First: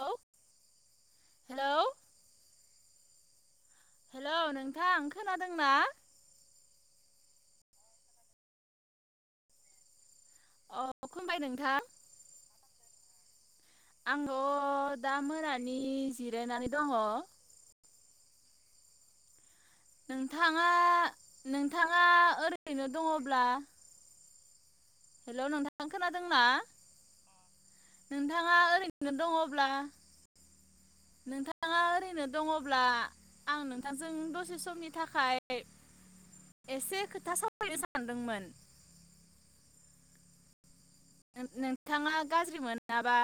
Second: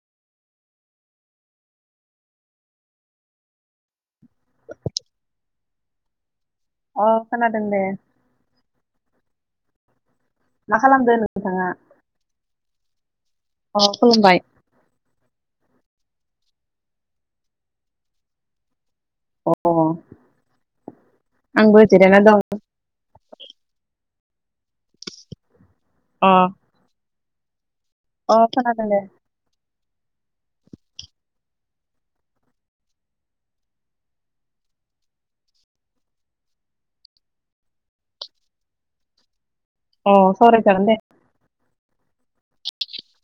Hello hello hello नोंथां खोनादों ना अ खोनादों दे मा अ खालामदो खुलुमबाय नोंथाङा नोंथां आङो दा मोना नि जिरायनानै दङ अ नोंथाङा आंबो नोंथाङा जिरायना दं ओरैनो दङ ब्ला हेल' नोंथां अ खोनादोंना अ नोंथाङा खोनादों दे ओरैनो दङब्ला नोंथाङा ओरैनो दङब्ला आं नोंथांजों दसे समनि थाखाय एसे खोथा सावरायनो सानदोंमोन अ सावरायजागोन दे नोंथाङा गाज्रिमोनाबा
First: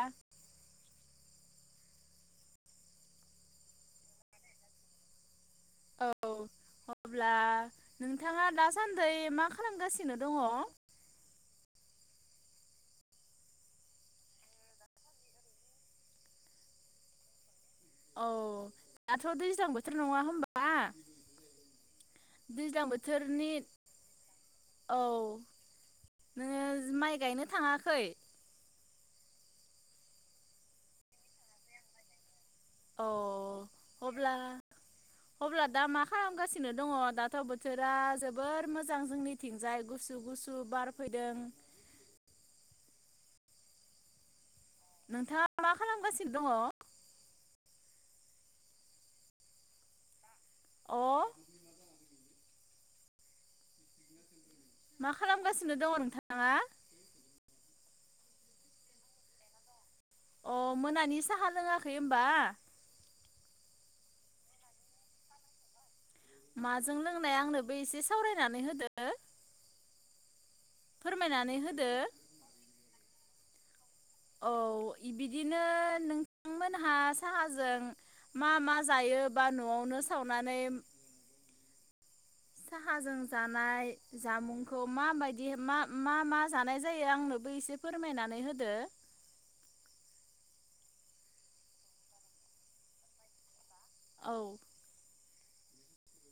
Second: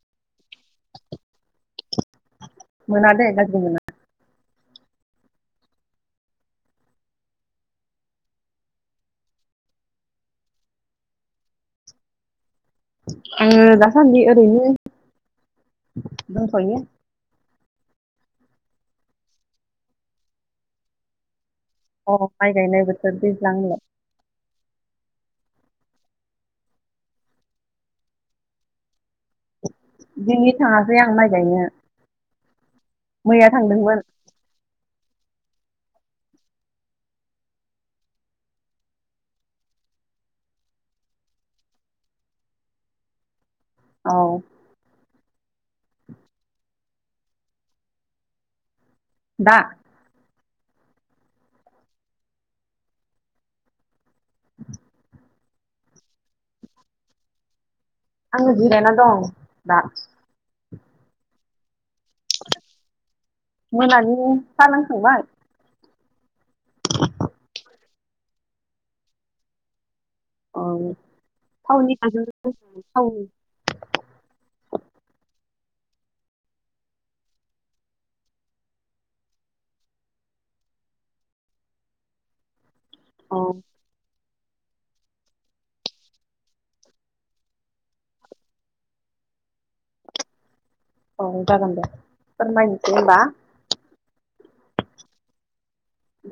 मोना दे गाज्रि मोना औ अब्ला नोंथाङा दासान्दै मा खालामगासिनो दङ आङो दासान्दि ओरैनो दंथ'यो औ दाथ' दैज्लां बोथोर नङा होनबा अ माय गायनाय बोथोर दैज्लां होनलाय औ नोङो माइ गायनो थाङाखै दिनै थाङाखै आं माइ गायनो औ मैया थांदोंमोन अब्ला अब्ला दा मा खालामगासिनो दङ दाथ' बोथोरा जोबोर मोजां जोंनिथिंजाय गुसु गुसु बारफैदों औ नोंथाङा मा खालामगासिनो दङ दा अ मा खालामगासिनो दङ नोंथाङा आङो जिरायना दं दा अ मोनानि साहा लोङाखै खै होमबा मोनानि सा लोंखांबाय माजों लोंनाया आंनोबो एसे सावरायनानै होदो औ फोरमायनानै होदो थावनि आरो [inaudible] थावनि औ एबिदिनो नोंथांमोनहा साहाजों मा मा जायो बा न'आवनो सावनानै साहाजों औ जानाय जामुंखौ माबायदि मा मा जानाय जायो आंनोबो एसे फोरमायनानै होदो औ जागोन दे फोरमायनोसै होमबा औ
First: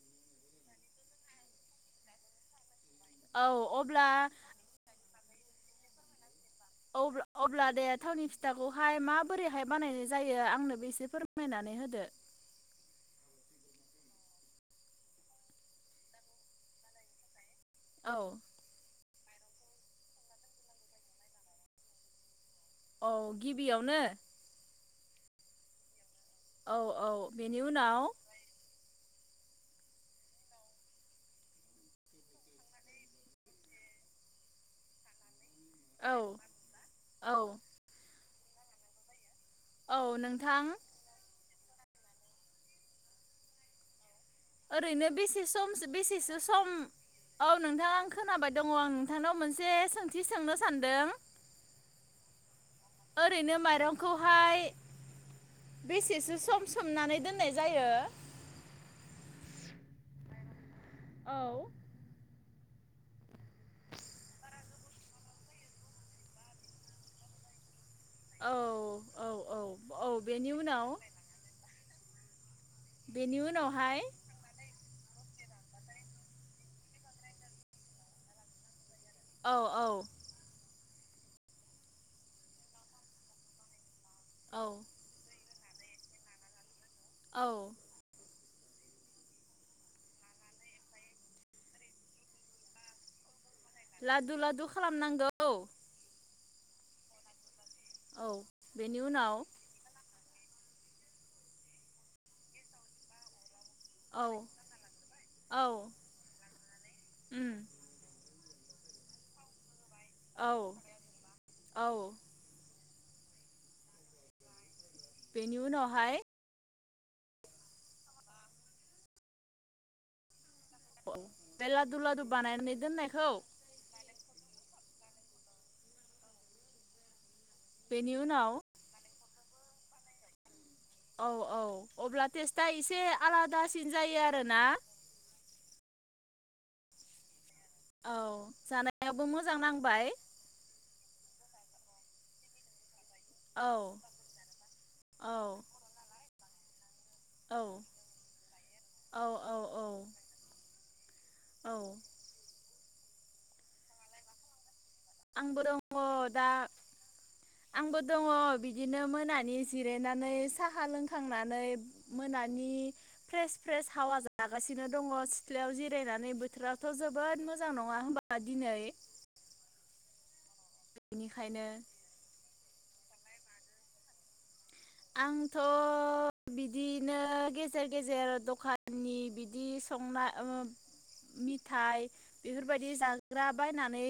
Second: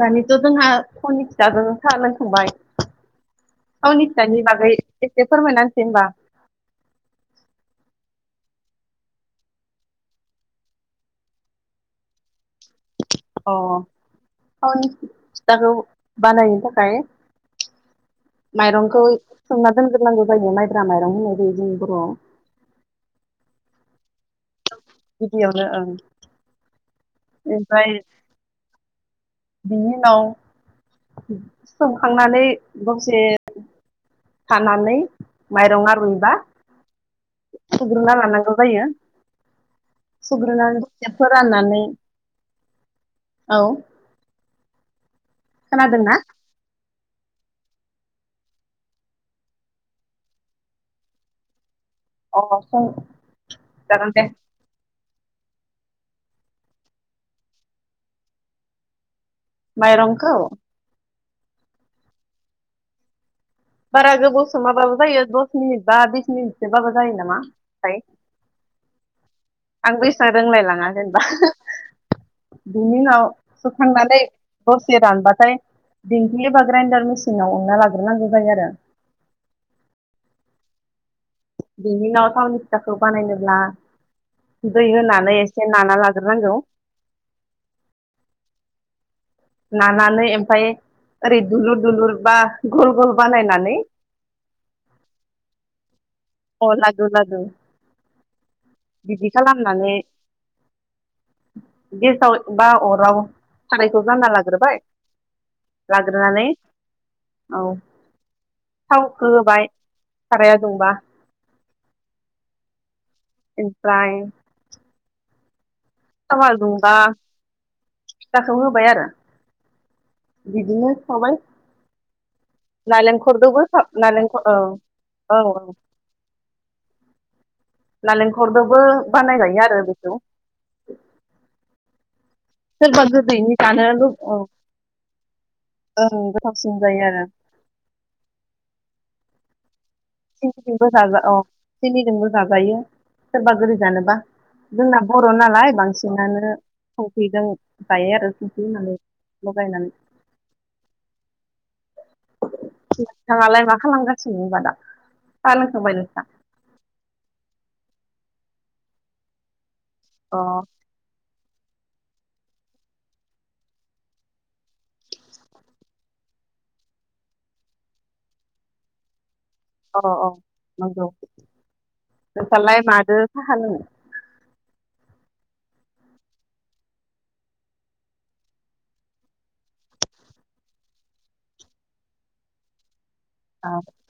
दानिथ' जोंहा थावनि फिथाजों सा लोंखांबाय औ अब्ला थावनि फिथानि बागै एसे फोरमायना होनोसै होनबा अ अब्ला दे थावनि फिथाखौहाय माबोरैहाय बानायनाय जायो आंनोबो एसे फोरमायनानै होदो अ थावनि फिथाखौ बानायनो थाखाय औ माइरंखौ सोमना दोनग्रो नांगौ जायो मायब्रा मायरं होनाय जायो बर'आव औ गिबियावनो गिबियावनो ओं औ औ बेनि ओमफ्राय उनाव बिनि उनाव सोमखांनानै दसे थानानै माइरंआ औ रुयबा औ सुग्रोना लानां स्र जायो। औ नोंथां सुग्रोनानै दसे फोर फोराननानै औ ओरैनो बिसे समसो खोनादोंना बेससो सम औ नोंथां आं खोनाबाय दङ। आं नोंथांनाव मोनसे सोंथि सोंनो सानदों। अ सों ओरैनो जागोन दे माइरंखौहाय बेसेसो सम सोमनानै दोननाय जायो? माइरंखौ? औ बारा गोबाव सोमाबाबो जायो दस मिनिट बा बिस मिनिटसोबाबो जायो नामा थाय। औ औ औ आं औ एसां बेनि उनाव रोंलायलाङा जेनेबा। बेनि उनाव संखांनानै दस रानबाथाय दिंखि एबा ग्रायनडार मेसिनाव उनना लाग्रोनांगौ जायो आरो। औ औ बेनि उनाव थावनि फिथाखौ बानायनो ला औ दै होनानै एसे एसे नाना लाग्रोनांगौ। औ नानानै ओमफ्राय ओरै दुलुर दुलुर बा गल गल बानायनानै लादु लादु खालामनांगौ। अ लादु लादु। औ बेनि बिदि उनाव खालामनानै गेसाव बा अराव सारायखौ औ जानना लाग्रोबाय औ लाग्रोनानै उम औ थावखो होबाय औ साराया दुंबा। औ एमफ्राय बेनि उनाव थावा दुं बा फिथाखौ होबाय आरो। बिदिनो सावबाय बे लादु लादु बानायनानै दोननायखौ नालेंखरदोबो नालेंखर औ औ बेनि उनाव नालेंखरदोबो बानाय जायो आरो बेखौ औ औ अब्ला टेस्टआ एसे सोरबा गोदैनि जानो आलादासिन लु जायो औ आरोना ओं गोथावसिन जायो आरो औ जानायाबो मोजां नांबाय सिनिजोंबो जाजा औ सिंनिजोंबो जाजायो सोरबा औ गोदै जानोबा जोंना बर' औ नालाय बांसिनानो संख्रि जों औ जायो आरो संख्रि होननानै औ औ लगायनानै औ बिथाङालाय मा खालामगासिनोबादा आंबो दङ दा आंबो दङ बिदिनो मोनानि जिरायनानै अ साहा लोंखांनानै नानै मोनानि फ्रेस फ्रेस हावा जागासिनो दङ सिथ्लायाव जिरायनानै बोथोरावाथ' जोबोद मोजां नङा होनबा दिनै अ अ बेनिखायनो फालाय मादो साहा लोङो आंथ' बिदिनो गेजेर गेजेर दखाननि बिदि संनाय ओ मिथाय बेफोरबायदि जाग जाग्रा औ बायनानै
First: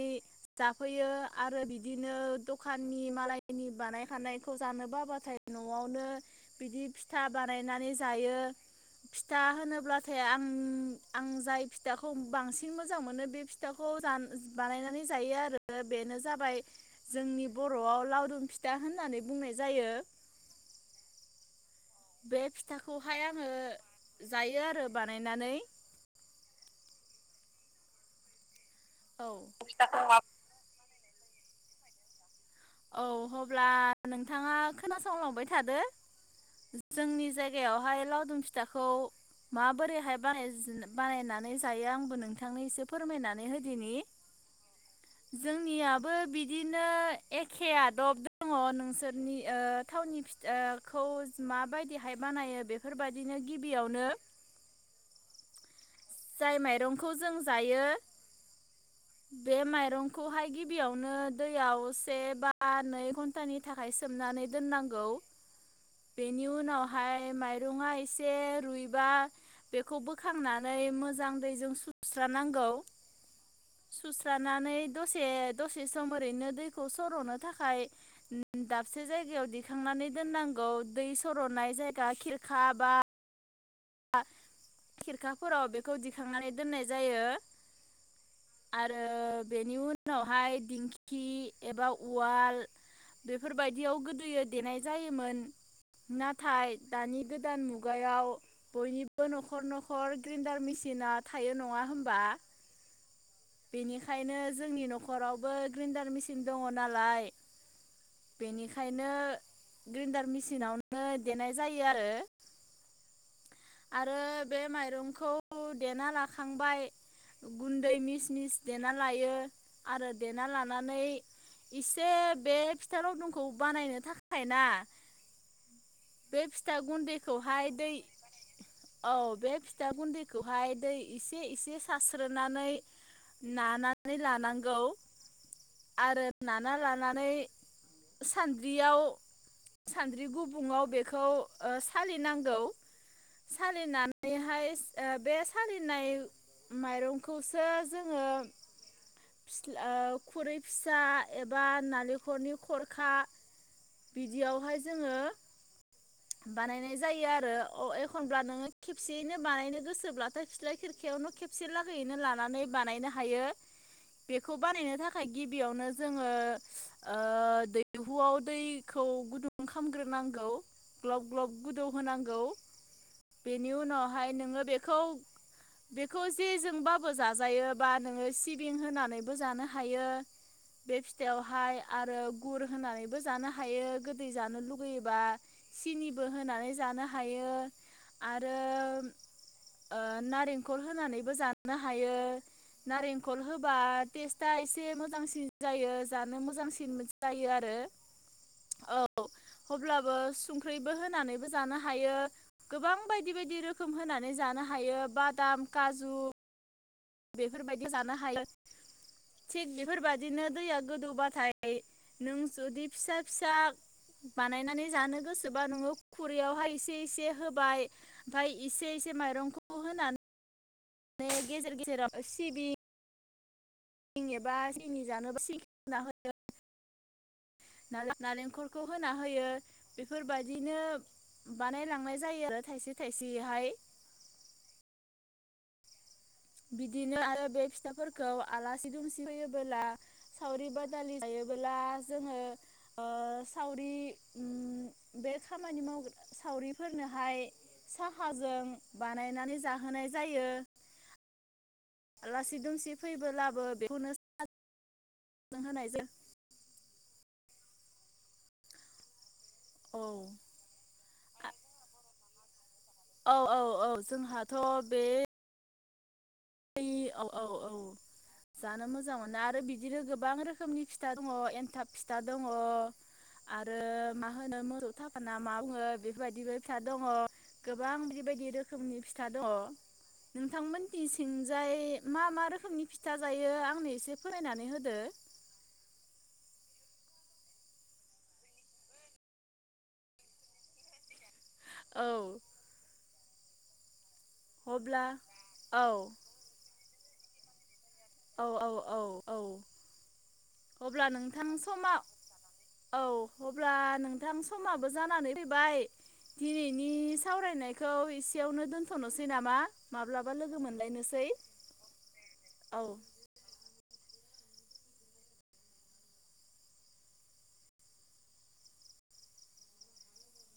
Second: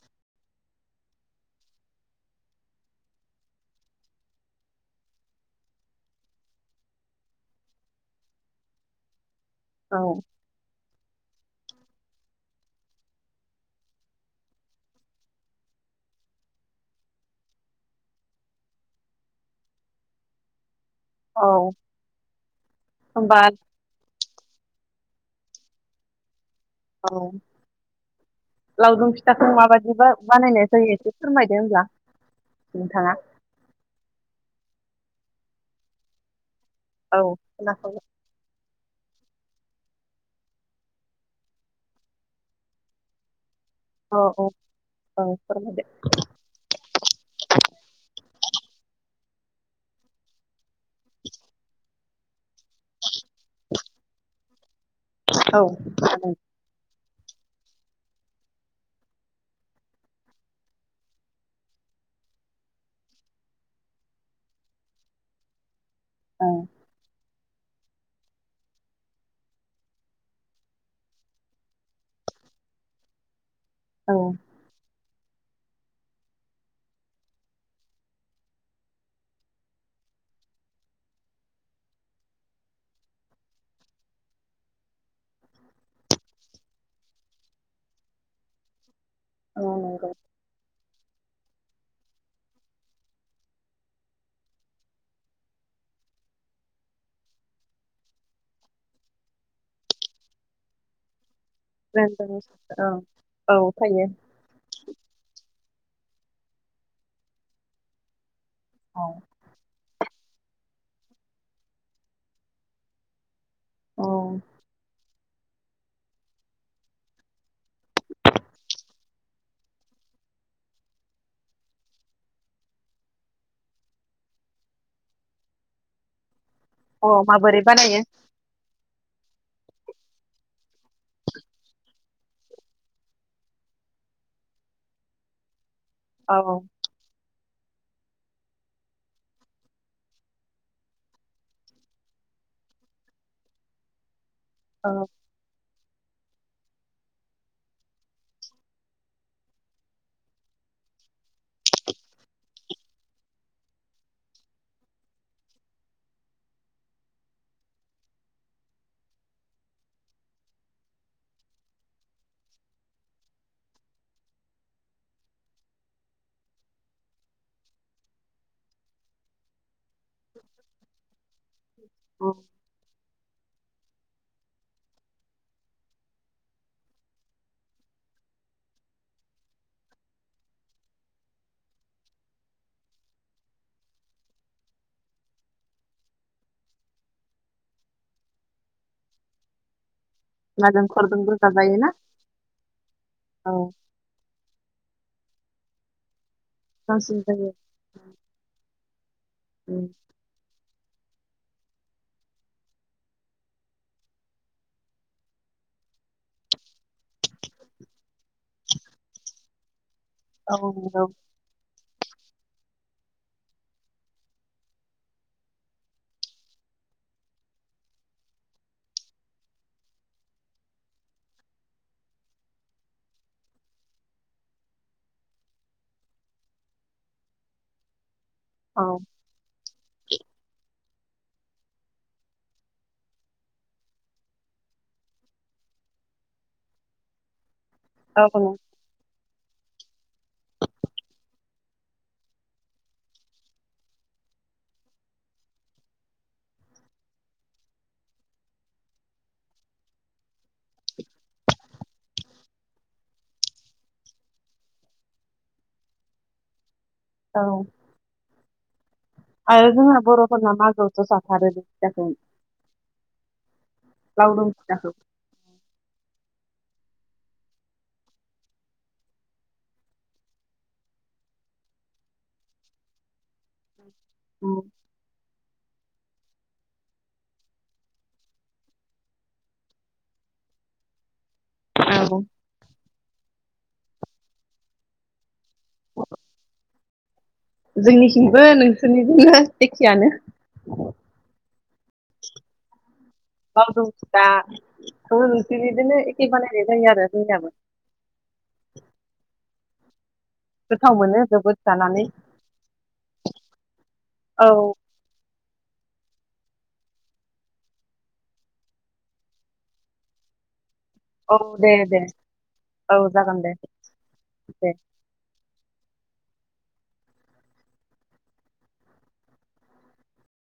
जाफैयो आरो बिदिनो दखाननि मालायनि बानायखायनायखौ जानो बाब्लाथाय न'आवनो बिदि फिथा बानायनानै जायो था औ होनोब्लाथाय आं आं जाय फिथाखौ बांसिन मोजां मोनो बे फिथाखौ बानायनानै जायो आरो बेनो जाबाय जोंनि बर'आव लावदुम फिथा होननानै बुंनाय जायो औ बे फिथाखौहाय होमबा आङो जायो आरो बानायनानै औ लावदुम औ फिथाखौ माबादि बा बानायनाय जायो फोरमायदो होनब्ला औ अब्ला नोंथाङा खोनासंलांबाय थादो औ जोंनि जायगायावहाय खोनासंदो लावदुम फि फिथाखौ माबोरैहाय बानायनानै जायो आंबो नोंथांनो एसे फोरमायनानै हो दिनै औ औ औ फोरमायदो जोंनियाबो बिदिनो एखेया दब दङ नोंसोरनि ओ थावनि फिथा खौज माबाय देहाय मानाय बेफोरबायदिनो गि बेयावनो औ खोनादों जाय माइरं खौ जों जायो बे मायरंखौहाय गिबियावनो दैयाव से बा नै धन्टानि थाखाय सोमनानै दोननांगौ बेनि औ उनावहाय मायरंआ एसे रुयबा बेखौ बोखांनानै मोजां दैजों सुस्र नांगौ। औ सुस्रानानै दसे दसे सम ओरैनो दैखौ सर'नो थाखाय दाबसे जायगायाव दिखांनानै दोननांगौ दै सर'नाय जायगा खिरखा बा खिरखाफोराव बेखौ दिखांनानै दोननाय जायो आरो। आरो बेनि औ उनावहाय दिंखि खि एबा उवाल बेफोरबायदियाव गोदोयो देनाय जायोमोन नाथाय दानि गोदान मुगायाव बयनिबो न'खर न'खर ग्रेन्डार मेसिना थायो नङा होमबा ग्रायेनदार मेसिन औ औ थायो बेनिखायनो जोंनि न'खरावबो ग्रेन्डार मेसिन दङ नालाय औ बेनिखायनो ग्रेन्डार मि मेसिनावनो देनाय जायो आरो। औ आरो बे माइरं खौ देना लाखांबाय गुन्दै मिस सिनिस देना लायो आरो देना लानानै इसे बे फिथा रावदुमखौ बानायनो थाखाय ना? बे फिथा औ माबोरै गुन्दैखौहाय दै बानायो औ बे फिथा गुन्दैखौहाय दै एसे एसे सारस्रोनानै नानानै लानांगौ। आरो औ नाना लानानै सानद्रियाव सानद्रि गुबुङाव बेखौ सालिनांगौ सालिनानै नैहाय औ बे सालिनाय माइरंखौ खो जोङो फिस्ला खुरै फिसा एबा नालेंखरनि खरखा बिदियावहाय जोङो बानायनाय जायो आरो औ एखनब्ला नोङो खेबसेयैनो बानायनो गोसोब्लाथाय फिथ्लााय खिरखायावनो खेबसे लागैयैनो लानानै बानायनो हायो बेखौ बानायनो थाखाय गिबियावनो जोङो ओ दैहुआव दैखौ गुदुं खालाम खामग्रो नांगौ। ग्लब ग्लब गोदौ औ होनांगौ। बेनि उनावहाय नोङो बेखौ बेखौ जे जोंबाबो जाजायोबा नोङो सिबिं होनानैबो जानो हायो बे फिथाइयावहाय आरो गुर होनानैबो जानो हायो गोदै जानो लुगैयोबा। सिनिबो होनानै जानो हायो आरो ओ नारेंखल होनानैबो नालेंखरजोंबो जानो जाजायोना हायो नारेंखल औ होबा टेस्टआ एसे मो मोजांसिन जायो जा मोजांसिन जायो आरो औ उम अब्लाबो संख्रिबो होनानैबो जानो हायो गोबां बायदि बायदि रोखोम होनानै जानो हायो बादाम काजु बेफोरबायदि जानो हायो थिग बेफोर बेफोरबायदिनो औ दैया नंगौ गोदौबाथाय नों जुदि फिसा फिसा बानायनानै जानो गोसोबा नोङो खुरैयावहाय एसे एसे होबाय ओमफ्राय इसे एसे माइरंखौबो होनानै माने गेजेर गेजेराव सिबिं सिं एबा सिंनि जानोबा सिंखि होना होयो [unintelligible] ना नालेंखरखौ औ होना होयो बेफोरबायदिनो बानायलांनाय जायो आरो थाइसे थाइसेहाय बिदिनो आरो बे औ फिथाफोरखौ आलासि दुमसि फैयोबोला सावरि बादालि जायोबोला जोङो ओ सावरि उम बे खामानि माव सावरिफोरनोहाय साहाजों बानायनानै जाहोनाय जायो आलासि दुमसि फैबोलाबो बेखौनो नों होनायजों औ आरो जोंना औ बर'फोरना मागोआवथ' जाथारो बे फिथाखौ औ औ औ लावदुम जोंहाथ' फिथाखौ बे बे औ औ औ जानो मोजां मोनो आरो बिदिनो गोबां रोखोमनि फिथा दङ एन्थाब फिथा दङ आरो मा होनो उम मोसौ थाफा ना मा बुङो बेफोरबायदिबो फिथा दङ गोबां बेबायदि रोखोमनि फिथा दङ नोंथांमोनथिं सिं जाय औ मा मा रोखोमनि फिथा जायो आंनो एसे फोरमायनानै होदो [inaudible] जोंनिथिंबो नोंसोरनिजोंनो एखेयानो औ [inaudible] लावदुम दा अब्ला ओ औ नोंसिनिदोंनो एखे बानायनाय जायो आरो जोंनियाबो औ औ औ औ गोथाव अब्ला मोनो नोंथां जोबोद समा जानानै औ अब्ला नोंथां औ समाबो जानानै फैबाय दिनैनि सावरायनायखौ एसेयावनो दोनथ'नोसै नामा माब्लाबा लोगो मोन औ दे दे औ जागोन दे। दे